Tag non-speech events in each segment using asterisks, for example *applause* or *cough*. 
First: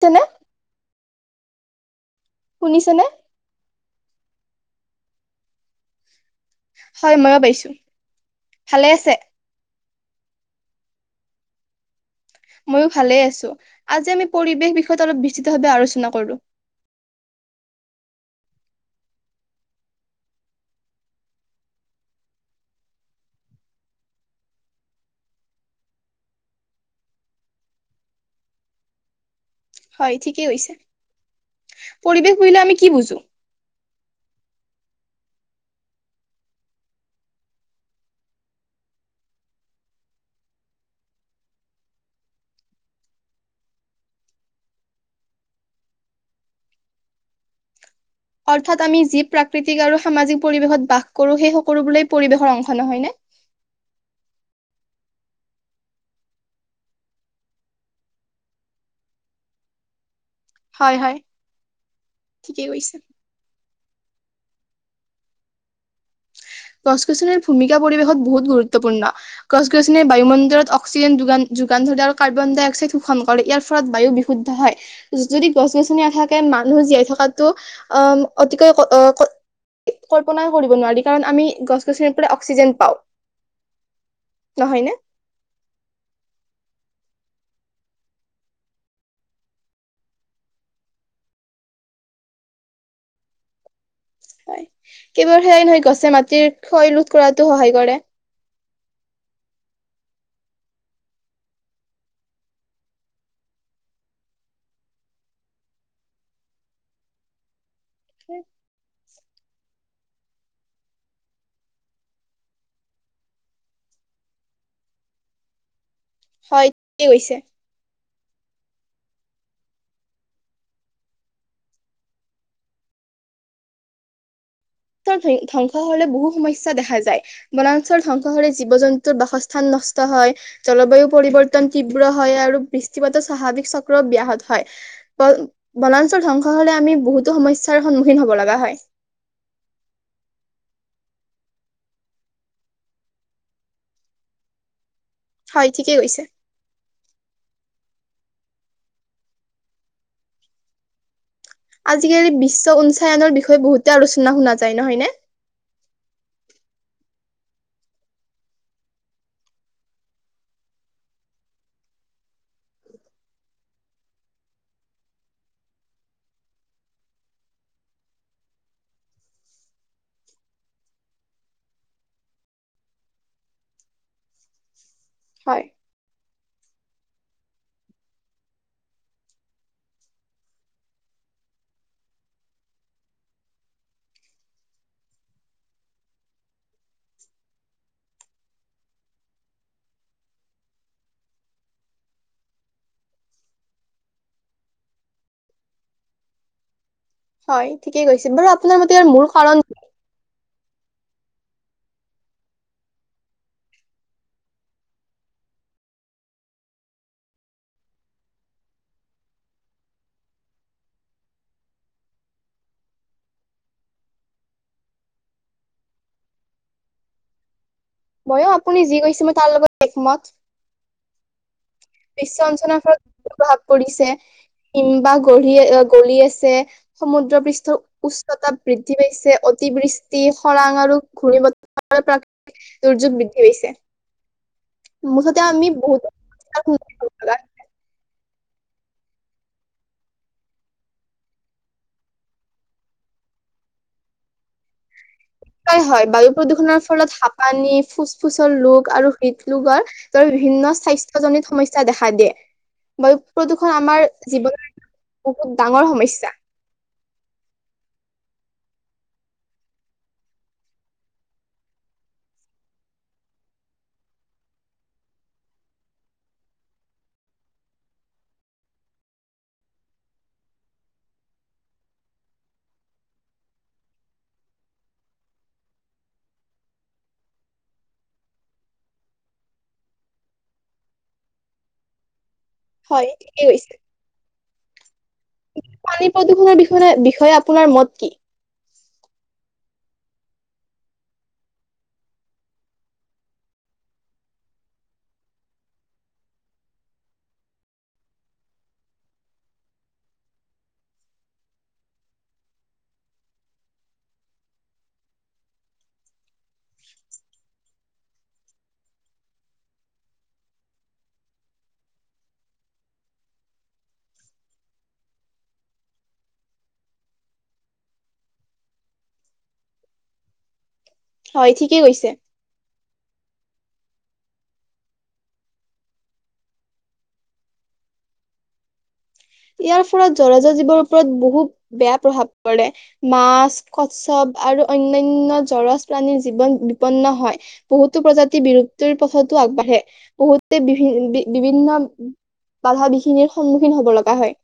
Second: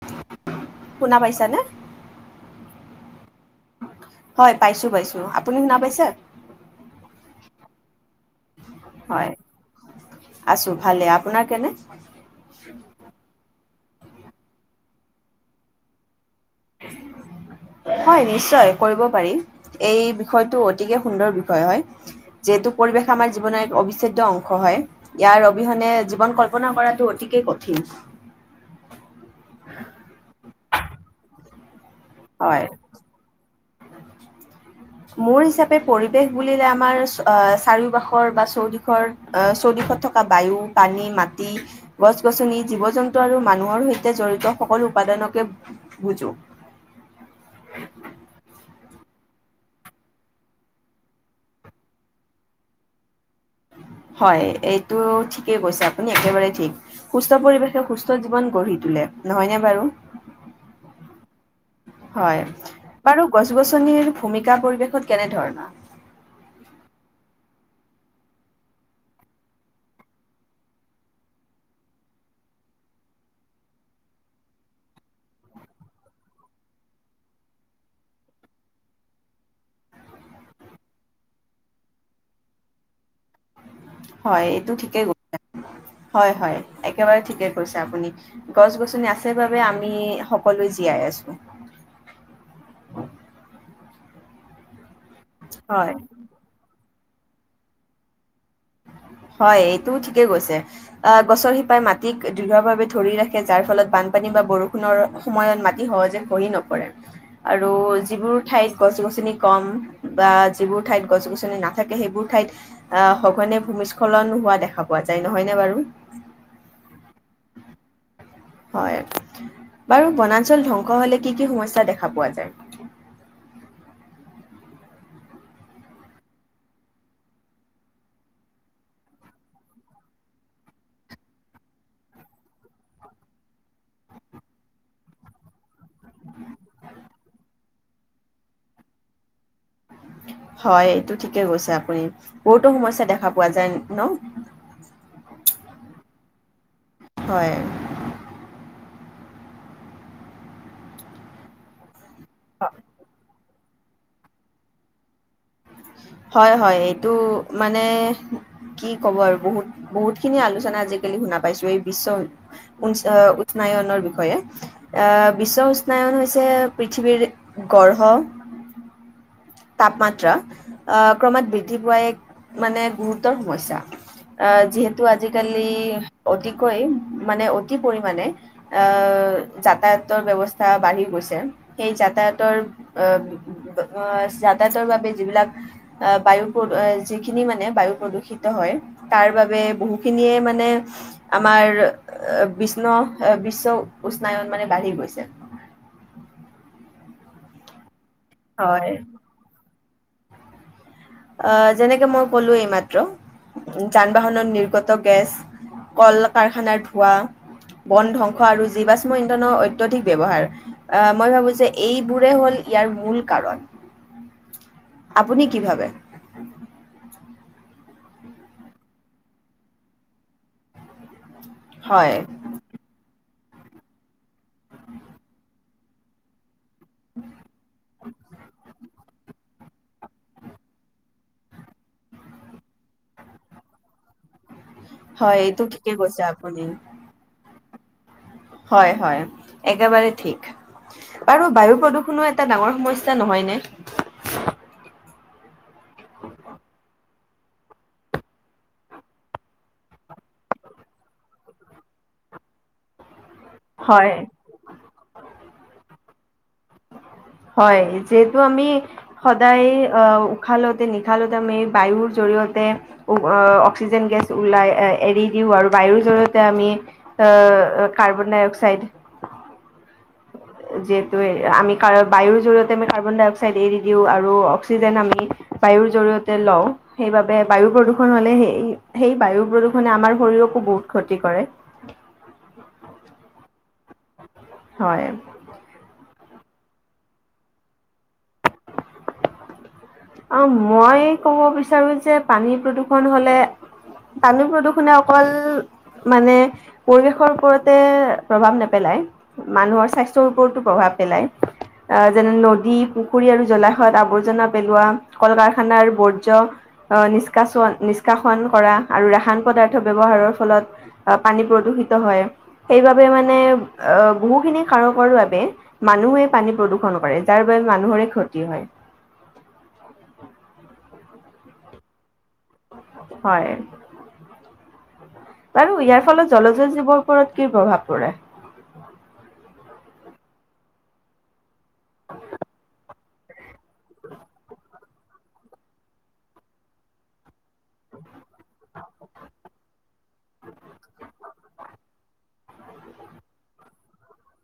তেনে। শুনা পাইছানে? শুনিছেনে? হয়, পাইছোঁ পাইছোঁ, আপুনি শুনা পাইছে? হয়, ময়ো পাইছোঁ। হয়, আছো ভালে, আপোনাৰ কেনে? মইও ভালে আছো। আজি আমি পৰিৱেশ বিষয়ত অলপ বিস্তৃতভাৱে আলোচনা কৰো। *inaudible* হয়, নিশ্চয় কৰিব পাৰি, এই বিষয়টো অতিকে সুন্দৰ বিষয় হয়। যিহেতু পৰিৱেশ আমাৰ জীৱনৰ এক অবিচ্ছেদ্য অংশ হয়। ইয়াৰ অবিহনে জীৱন কল্পনা কৰাটো অতিকে কঠিন। হয়, ঠিকেই হৈছে, পৰিৱেশ বুলিলে হয়। আমি কি বুজো? মোৰ হিচাপে পৰিৱেশ বুলিলে আমাৰ চা- চাৰিওবাষৰ বা চৌদিশৰ আহ, চৌদিশত থকা বায়ু, পানী, মাটি গছ-গছনি, জীৱ-জন্তু আৰু মানুহৰ সৈতে জড়িত সকলো উপাদানকে বুজো। অৰ্থাৎ আমি যি প্ৰাকৃতিক আৰু সামাজিক পৰিৱেশত বাস কৰো, সেই সকলো বোৰেই পৰিৱেশৰ অংশ নহয় নে? হয়, এইটো ঠিকেই কৈছে আপুনি একেবাৰে ঠিক। সুস্থ পৰিৱেশে সুস্থ জীৱন গঢ়ি তোলে নহয়নে বাৰু? হয় হয় হয় ঠিকেই কৈছে। বাৰুক গছ-গছনিৰ ভূমিকা পৰিৱেশত কেনে ধৰণৰ? গছ-গছনি ভূমিকা পৰিৱেশত বহুত গুৰুত্বপূৰ্ণ। গছ-গছনি বায়ুমণ্ডলত অক্সিজেন যোগান- যোগান ধৰে আৰু কাৰ্বন ডাইক্সাইড শোষণ কৰে ইয়াৰ ফলত বায়ু শুদ্ধ হয়। যদি গছ-গছনি নাথাকে মানুহ জীয়াই থকাতটো আহ অতিকৈ ক অ ক কল্পনাই কৰিব নোৱাৰি কাৰণ আমি গছ-গছনিৰ পৰা অক্সিজেন পাওঁ। হয়, এইটো নহয় নে ঠিকে কৈছে, হয়, হয়, একেবাৰে ঠিকে কৈছে আপুনি। গছ-গছনি আছে বাবে আমি সকলো জীয়াই আছো। হয়, কেৱল সেয়াই নহয় হয় গছে মাটিৰ ক্ষয় ৰোধ কৰাতো সহায় কৰে। হয়, এইটোও ঠিকে কৈছে। আহ গছৰ শিপাই মাটিক দৃঢ ভাৱে ধৰি ৰাখে যাৰ ফলত বানপানী বা বৰষুণৰ সময়ত মাতি সহজে খহি নপৰে। *inaudible* আৰু যিবোৰ ঠাইত গছ-গছনি কম বা যিবোৰ ঠাইত গছ-গছনি নাথাকে সেইবোৰ ঠাইত আ সঘনে ভূমিস্খলন হোৱা দেখা পোৱা যায় নহয়নে বাৰু? হয় থিকে কৈছে। হয় বাৰু বনাঞ্চল ধ্বংস হ'লে কি কি সমস্যা দেখা পোৱা যায়? ত ধই ধ্বংস হলে বহু সমস্যাই দেখা যায়। বনাঞ্চল ধ্বংস হ'লে জীৱ জন্তুৰ বাসস্থান নষ্ট হয়। জলবায়ু পৰিৱৰ্তন তীব্ৰ হয় আৰু বৃষ্টিপাতৰ স্বাভাৱিক চক্ৰও ব্যাহত হয়। বল বনাঞ্চল ধ্বংস হ'লে আমি বহুতো সমস্যাৰ সন্মুখীন হব লগা হয়। হয়, এইটো ঠিকে গৈছে আপুনি বহুতো সমস্যা দেখা পোৱা যায় ন। হয় ঠিকেই কৈছে। হয়। আজিকালি বিশ্ব উঞ্চায়নৰ বিষয়ে বহুতে আলোচনা শুনা যায় নহয় নে? হয় হয় এইটো মানে কি কব আৰু বহুত বহুত খিনি আলোচনা আজিকালি শুনা পাইছো এই বিশ্ব উঞ্চ উষ্ণায়নৰ বিষয়ে। আহ বিশ্ব উষ্ণায়ন হৈছে পৃথিৱীৰ গঢ়হ তাপমাত্ৰা আ ক্ৰমাৎ বৃদ্ধি পোৱা এক মানে গুৰুত্বৰ সমস্যা আ যিহেত তু হয় আজিকালি অতিকৈ মানে অতি পৰিমানে আ যাতায়াতৰ ব্যৱস্থা বাঢ়ি গৈছে সেই যাতায়াতৰ আ হয় যাতায়াতৰ বাবে যিবিলাক আ বায়ু প্ৰদু যিখিনি মানে বায়ু প্ৰদূষিত হয় তাৰ বাবে বহুখিনিয়ে মানে আমাৰ বিষ্ণ বিশ্ব উষ্ণায়ন মানে বাঢ়ি গৈছে। হয় ঠিকেই কৈছিল বাৰু আপোনাৰ হয় মতে মূল কাৰণ অ যেনেকে মই ক'লো এইমাত্ৰ যান-বাহনত নিৰ্গত গেছ কল-কাৰখানাৰ ধোৱা বন ধ্বংস আৰু জীৱাষ্ম ইন্ধনৰ অত্যধিক ব্যৱহাৰ। আ, মই ভাবো যে এইবোৰে হ'ল ইয়াৰ মূল কাৰণ। আপুনি কি ভাবে? মইও আপুনি যি কৈছে মই তাৰ লগত একমত। হয় বিশ্ব উঞ্চনাৰ ফলত প্ৰভাৱ পৰিছে হিমবাহ গঢ়ি গলি আছে। সমুদ্ৰ পৃষ্ঠৰ উচ্চতা বৃদ্ধি পাইছে। অতি বৃষ্টি খৰাং আৰু ঘূৰ্ণি বতাহ প্ৰাকৃতিক দুৰ্যোগ বৃদ্ধি পাইছে। হয় মুঠতে এইটো আমি ঠিকে বহুত কৈছে আপুনি *unintelligible* হয় হয়। একেবাৰে ঠিক। আৰু বায়ু প্ৰদূষণো এটা ডাঙৰ সমস্যা নহয় নে? হয় হয়। বায়ু প্ৰদূষণৰ ফলত হাঁপানি ফুচ ফুচৰ ৰোগ আৰু হৃদৰোগ হয়। ৰ বিভিন্ন স্বাস্থ্যজনিত সমস্যা দেখা দিয়ে। প্ৰদূষণ আমাৰ হয় জীৱনৰ বহুত ডাঙৰ সমস্যা। হয়। যিহেতু আমি সদায় উশাহ লওতে নিশাহ লওতে আমি বায়ুৰ জৰিয়তে অক্সিজেন গেছ ওলাই এৰি দিওঁ, আৰু বায়ুৰ জৰিয়তে আমি অ', কাৰ্বন ডাই অক্সাইড যিহেতু আমি কাৰ- বায়ুৰ জৰিয়তে আমি কাৰ্বন ডাই অক্সাইড এৰি দিওঁ আৰু, অক্সিজেন আমি বায়ুৰ জৰিয়তে লওঁ। সেইবাবে বায়ু প্ৰদূৰষণ হলে, সেই-সেই বায়ু প্ৰদূষণে আমাৰ শৰীৰকো বহুত ক্ষতি কৰে। হয়, ঠিকে কৈছে। হয়। পানী প্ৰদূষণৰ বিষয়-বিষয়ে আপোনাৰ মত কি? অ', মই কব বিচাৰো যে পানী প্ৰদূৰ্ষণ হলে পানী প্ৰদূষণে অকল মানে পৰিৱেশৰ ওপৰতে প্ৰভাৱ নেপেলায়। মানুহৰ স্বাস্থ্যৰ ওপৰতো প্ৰভাৱ পেলায়। আ, যেনে নদী পুখুৰী আৰু জলাশয় আৱৰ্জনা পেলোৱা কল-কাৰখানাৰ বৰ্জ্য আ নিষ্কাচন- নিষ্কাশন কৰা আৰু ৰাসায়ন পদাৰ্থ ব্যৱহাৰৰ ফলত অ', পানী প্ৰদূষিত হয়। সেইবাবে মানে অ, বহুখিনি কাৰকৰ বাবে মানুহেই পানী প্ৰদূষণ কৰে যাৰ বাবে মানুহৰে ক্ষতি হয়। *inaudible* হয়, ঠিকেই কৈছে। হয়। বাৰু ইয়াৰ ফলত জলজ জীৱৰ ওপৰত কি প্ৰভাৱ পৰে? ইয়াৰ ফলত জলজ জীৱৰ ওপৰত বহুত বেয়া প্ৰভাৱ পৰে। মাছ কচ্ছপ আৰু অন্যান্য জলজ প্ৰাণীৰ জীৱন বিপন্ন হয়। বহুতো প্ৰজাতি বিলুপ্তিৰ পথতো আগবাঢ়ে। বহুতে বিভিন বিভিন্ন বাধা বিঘিনিৰ সন্মুখীন হ'ব লগা হয়।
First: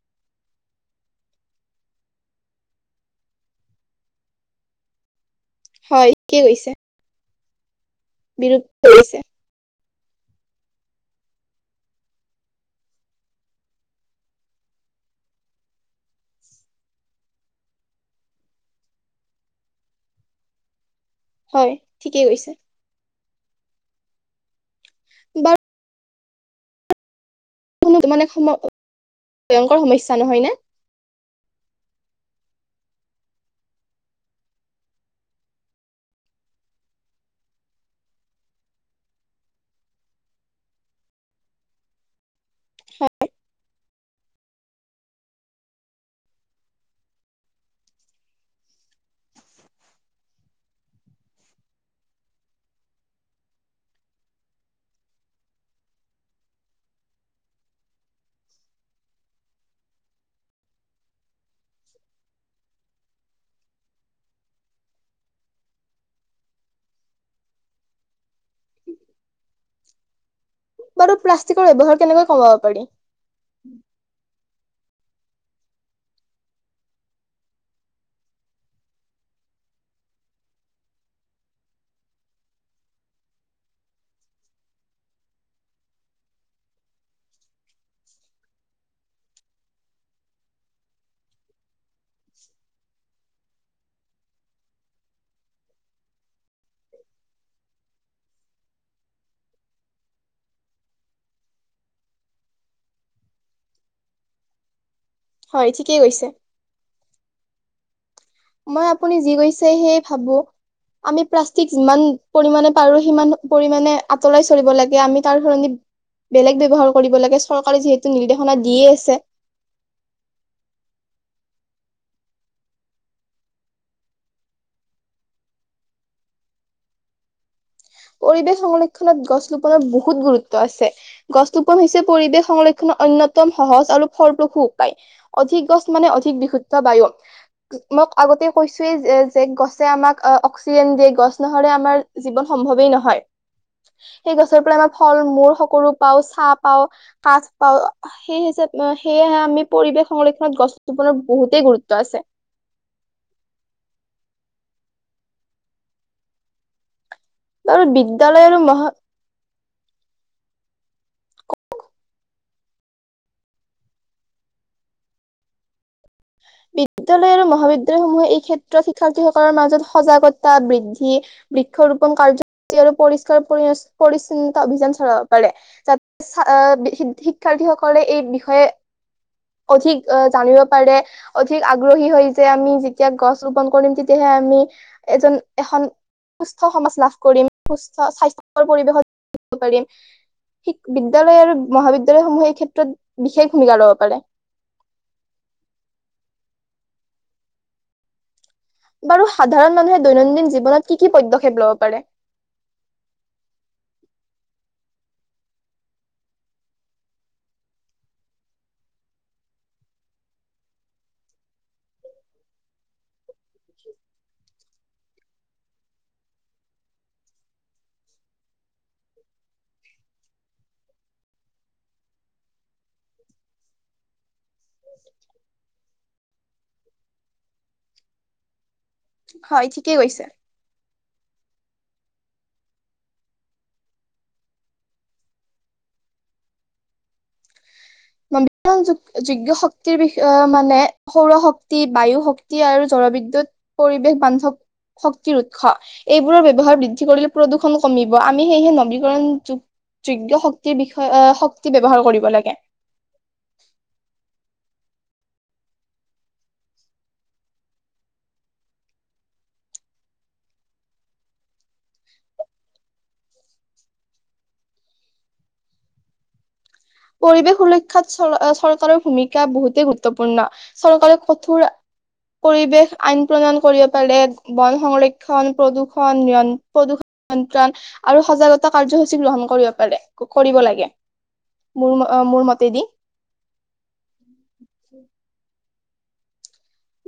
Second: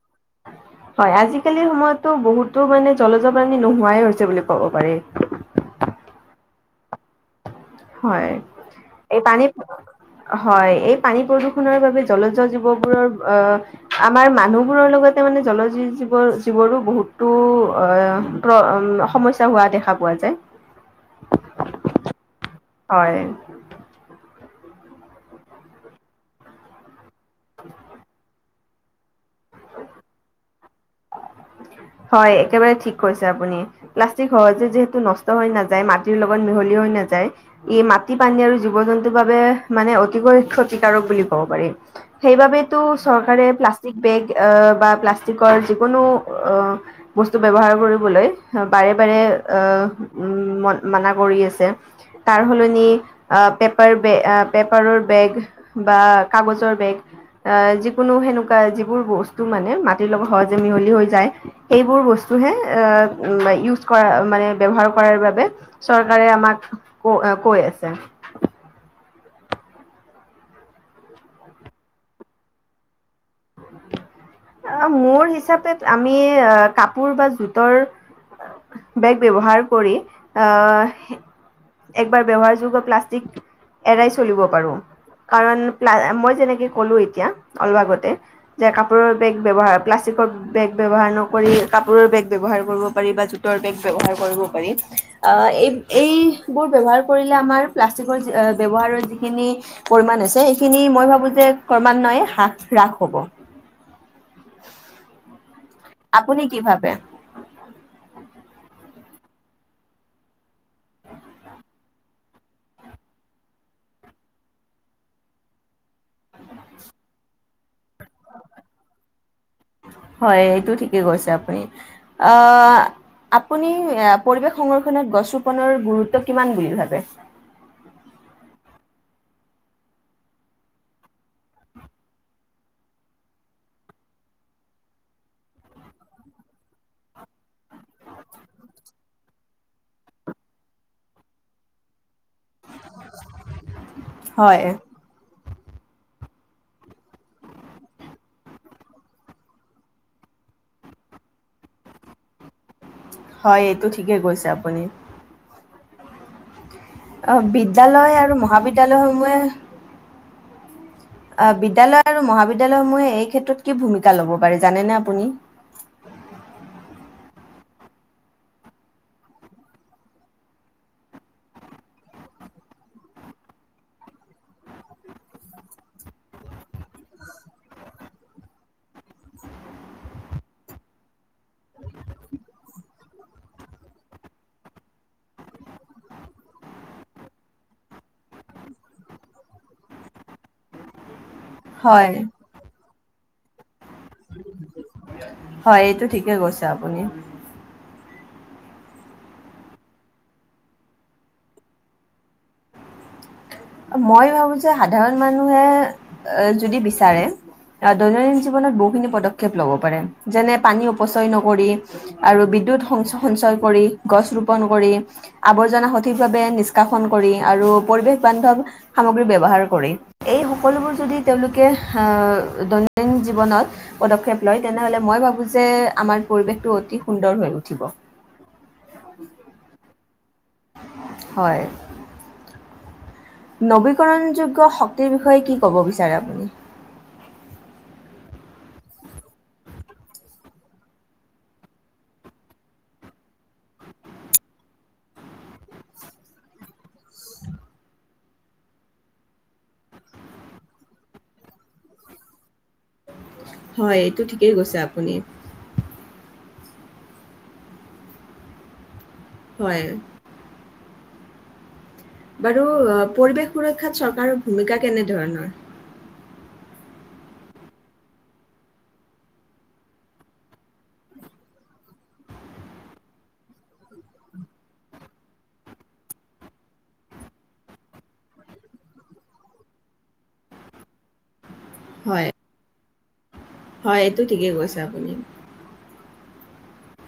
হয়, আজিকালিৰ সময়ততো বহুতো মানে জলজপ্ৰানি নোহোৱাই হৈছে বুলি ক'ব পাৰি। হয়, ঠিকে কৈছে। হয়, বিলুপ্ত হৈছে। এই পানী হয়, এই পানী প্ৰদূষণৰ বাবে জলজ জীৱবোৰৰ আ আমাৰ মানুহবোৰৰ লগতে মানে জলজ জীৱৰ- জিবোৰো বহুতো অ অ' সমস্যা হোৱা দেখা পোৱা যায়। হয়, ঠিকেই কৈছে। হয়। বাত *unintelligible* উম' *inaudible* কোনো তানে সম *unintelligible* ভয়ংকৰ সমস্যা নহয় নে? হয়, একেবাৰে ঠিক কৈছে আপুনি। প্লাষ্টিক সহজে যিহেতু নষ্ট হৈ নাযায়, মাটিৰ লগত মিহলি হৈ নাযায়। ই মাটি, পানী আৰু জীৱ-জন্তুৰ বাবে মানে অতিকৈ ক্ষতিকাৰক বুলি ক'ব পাৰি। সেইবাবেতো হয়। চৰকাৰে প্লাষ্টিক বেগ বা প্লাষ্টিকৰ যিকোনো বস্তু ব্যৱহাৰ কৰিবলৈ বাৰে বাৰে অ' উম' মানা কৰি আছে। তাৰ সলনি আ পেপাৰবেগ, পেপাৰৰ বেগ বা কাগজৰ বেগ আ যিকোনো সেনেকুৱা যিবোৰ বস্তু মানে মাটিৰ লগত সহজে মিহলি হৈ যায় সেইবোৰ বস্তুহে আ ইউজ কৰা মানে ব্যৱহাৰ কৰাৰ বাবে চৰকাৰে আমাক ক কৈ আছে। বাৰু প্লাষ্টিকৰ ব্যৱহাৰ কেনেকৈ কমাব পাৰি? অ' মোৰ হিচাপে আমি কাপোৰ বা জোটৰ বেগ ব্যৱহাৰ কৰি আ একবাৰ ব্যৱহাৰযোগ্য প্লাষ্টিক এৰাই চলিব পাৰোঁ। কাৰণ প্লা- মই যেনেকে ক'লো এতিয়া অলপ আগতে যে কাপোৰৰ বেগ ব্যৱহাৰ, প্লাষ্টিকৰ বেগ ব্যৱহাৰ নকৰি, কাপোৰৰ বেগ ব্যৱহাৰ কৰিব পাৰি বা জোটৰ বেগ ব্যৱহাৰ কৰিব পাৰি। আ এই এইবোৰ ব্যৱহাৰ কৰিলে আমাৰ প্লাষ্টিকৰ যি ব্যৱহাৰৰ যিখিনি পৰিমাণ আছে সেইখিনি মই ভাবোঁ যে ক্ৰমান্বয়ে হ্ৰাস, হ্ৰাস হ'ব। *inaudible* হয় ঠিকেই কৈছে। আপুনি কি ভাবে? মই আপুনি যি কৈছে, সেয়ে ভাবোঁ। আমি প্লাষ্টিক যিমান পৰিমানে পাৰোঁ সিমান পৰিমানে আঁতৰাই চলিব লাগে। আমি তাৰ সলনি বেলেগ ব্যৱহাৰ কৰিব লাগে, চৰকাৰে যিহেতু নিৰ্দেশনা দিয়েই আছে। হয় এইটো ঠিকেই কৈছে আপুনি। আহ, আপুনি এ পৰিৱেশ সংৰক্ষণত গছ ৰোপনৰ গুৰুত্ব কিমান বুলি ভাবে? পৰিৱেশ সংৰক্ষণত গছ ৰোপনত বহুত গুৰুত্ব আছে। গছৰোপণ হৈছে পৰিৱেশ সংৰক্ষণৰ অন্যতম সহজ আৰু ফলপ্ৰসূ উপায়। অধিক গছ মানে অধিক বিশুদ্ধ বায়ু। মই আগতে কৈছোয়ে যে যে গছে আমাক অক্সিজেন দিয়ে, গছ নহ'লে আমাৰ জীৱন সম্ভৱেই নহয়। সেই হয়। গছৰ পৰা আমাৰ ফল-মূল সকলো পাওঁ, ছাহ পাওঁ, কাঠ পাওঁ সেই হিচাপ, সেয়েহে আমি পৰিৱেশ সংৰক্ষণত গছ ৰোপনত বহুতেই গুৰুত্ব আছে। হয় এইটো ঠিকে কৈছে আপুনি। অ' বিদ্যালয় আৰু মহাবিদ্যালয়সমূহে অ' বিদ্যালয় আৰু মহাবিদ্যালয় সমূহে এই ক্ষেত্ৰত কি ভূমিকা ল'ব পাৰে জানেনে আপুনি? বিদ্যালয় আৰু মহাবিদ্যালয়সমূহে এই ক্ষেত্ৰত শিক্ষাৰ্থীসকলৰ মাজত সজাগতা বৃদ্ধি বৃক্ষৰোপন কাৰ্যসূচী আৰু পৰিষ্কাৰ পৰি পৰিচ্ছন্নতা অভিযান চলাব পাৰে। চা আ বি শি শিক্ষাৰ্থীসকলে এই বিষয়ে অধিক অ জানিব পাৰে অধিক আগ্ৰহী হয় যে আমি যেতিয়া গছ ৰোপন কৰিম তেতিয়াহে আমি এজন এখন সুস্থ সমাজ লাভ কৰিম, সুস্থ স্বাস্থ্যকৰ পৰিৱেশত থাকিব পাৰিম। শিক বিদ্যালয় আৰু হয় মহাবিদ্যালয়সমূহে এই ক্ষেত্ৰত বিশেষ ভূমিকা লব পাৰে। হয়, এইটো ঠিকে কৈছে আপুনি। বাৰু সাধাৰণ মানুহে দৈনন্দিন জীৱনত কি কি পদ্যক্ষেপ লব পাৰে? মই ভাবো যে সাধাৰণ মানুহে আ যদি বিচাৰে আহ, দৈনন্দিন জীৱনত বহুখিনি পদক্ষেপ লব পাৰে যেনে পানী অপচয় নকৰি আৰু বিদ্যুৎ সং সঞ্চয় কৰি, গছ ৰোপন কৰি আৱৰ্জনা সঠিকভাৱে নিষ্কাশন কৰি আৰু পৰিৱেশ বান্ধৱ সামগ্ৰী ব্যৱহাৰ কৰি। এই সকলোবোৰ যদি তেওঁলোকে হা দৈনন্দিন জীৱনত পদক্ষেপ লয় তেনেহ'লে মই ভাবোঁ যে আমাৰ পৰিৱেশটো অতি সুন্দৰ হৈ উঠিব। হয়, ঠিকেই কৈছে। হয়। নৱীকৰণযোগ্য শক্তিৰ বিষয়ে কি ক'ব বিচাৰে আপুনি? নৱীকৰণযো যোগ্য শক্তিৰ বিষয়ে মানে সৌৰ শক্তি, বায়ু শক্তি আৰু জলবিদ্যুৎ পৰিৱেশ বান্ধৱ শক্তিৰ উৎস এইবোৰৰ ব্যৱহাৰ বৃদ্ধি কৰিলে প্ৰদূষণ কমিব, আমি সেয়েহে নৱীকৰণ যো যোগ্য শক্তিৰ বিষয়ে আহ শক্তি ব্যৱহাৰ কৰিব লাগে। হয়, এইটো ঠিকেই কৈছে আপুনি। হয়। বাৰু পৰিৱেশ সুৰক্ষাত চৰকাৰৰ ভূমিকা কেনেধৰণৰ? পৰিৱেশ সুৰক্ষাত চল অ চৰকাৰৰ ভূমিকা বহুতেই গুৰুত্বপূৰ্ণ। চৰকাৰৰ কঠোৰ পৰিৱেশ আইন প্ৰণয়ন কৰিব পাৰে, বন সংৰক্ষণ, প্ৰদূষণ নিয়ন প্ৰদূষ নিয়ন্ত্ৰণ আৰু সজাগতা কাৰ্যসূচী গ্ৰহণ কৰিব পাৰে, ক কৰিব লাগে। মোৰ ম হয়, মোৰ মতেদি। হয় এইটো ঠিকে কৈছে আপুনি।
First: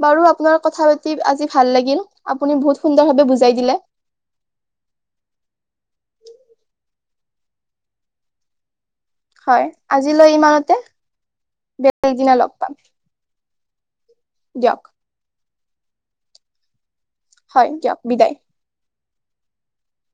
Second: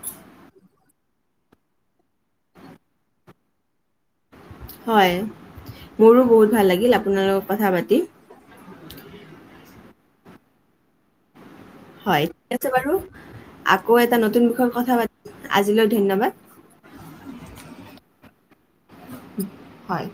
বাৰু আপোনাৰ কথা পাতি আজি ভাল লাগিল, আপুনি বহুত সুন্দৰভাৱে বুজাই দিলে। হয়, মোৰো বহুত ভাল লাগিল আপোনাৰ লগক কথা পাতি। হয় আজিলৈ ইমানতে। বে হয়, ঠিক আছে বাৰু আকৌ এটা নতুন বিষয়ত দিয়ক কথা পাতিম আজিলৈ ধন্যবাদ। হয় দিয়ক বিদায়। উম হয়।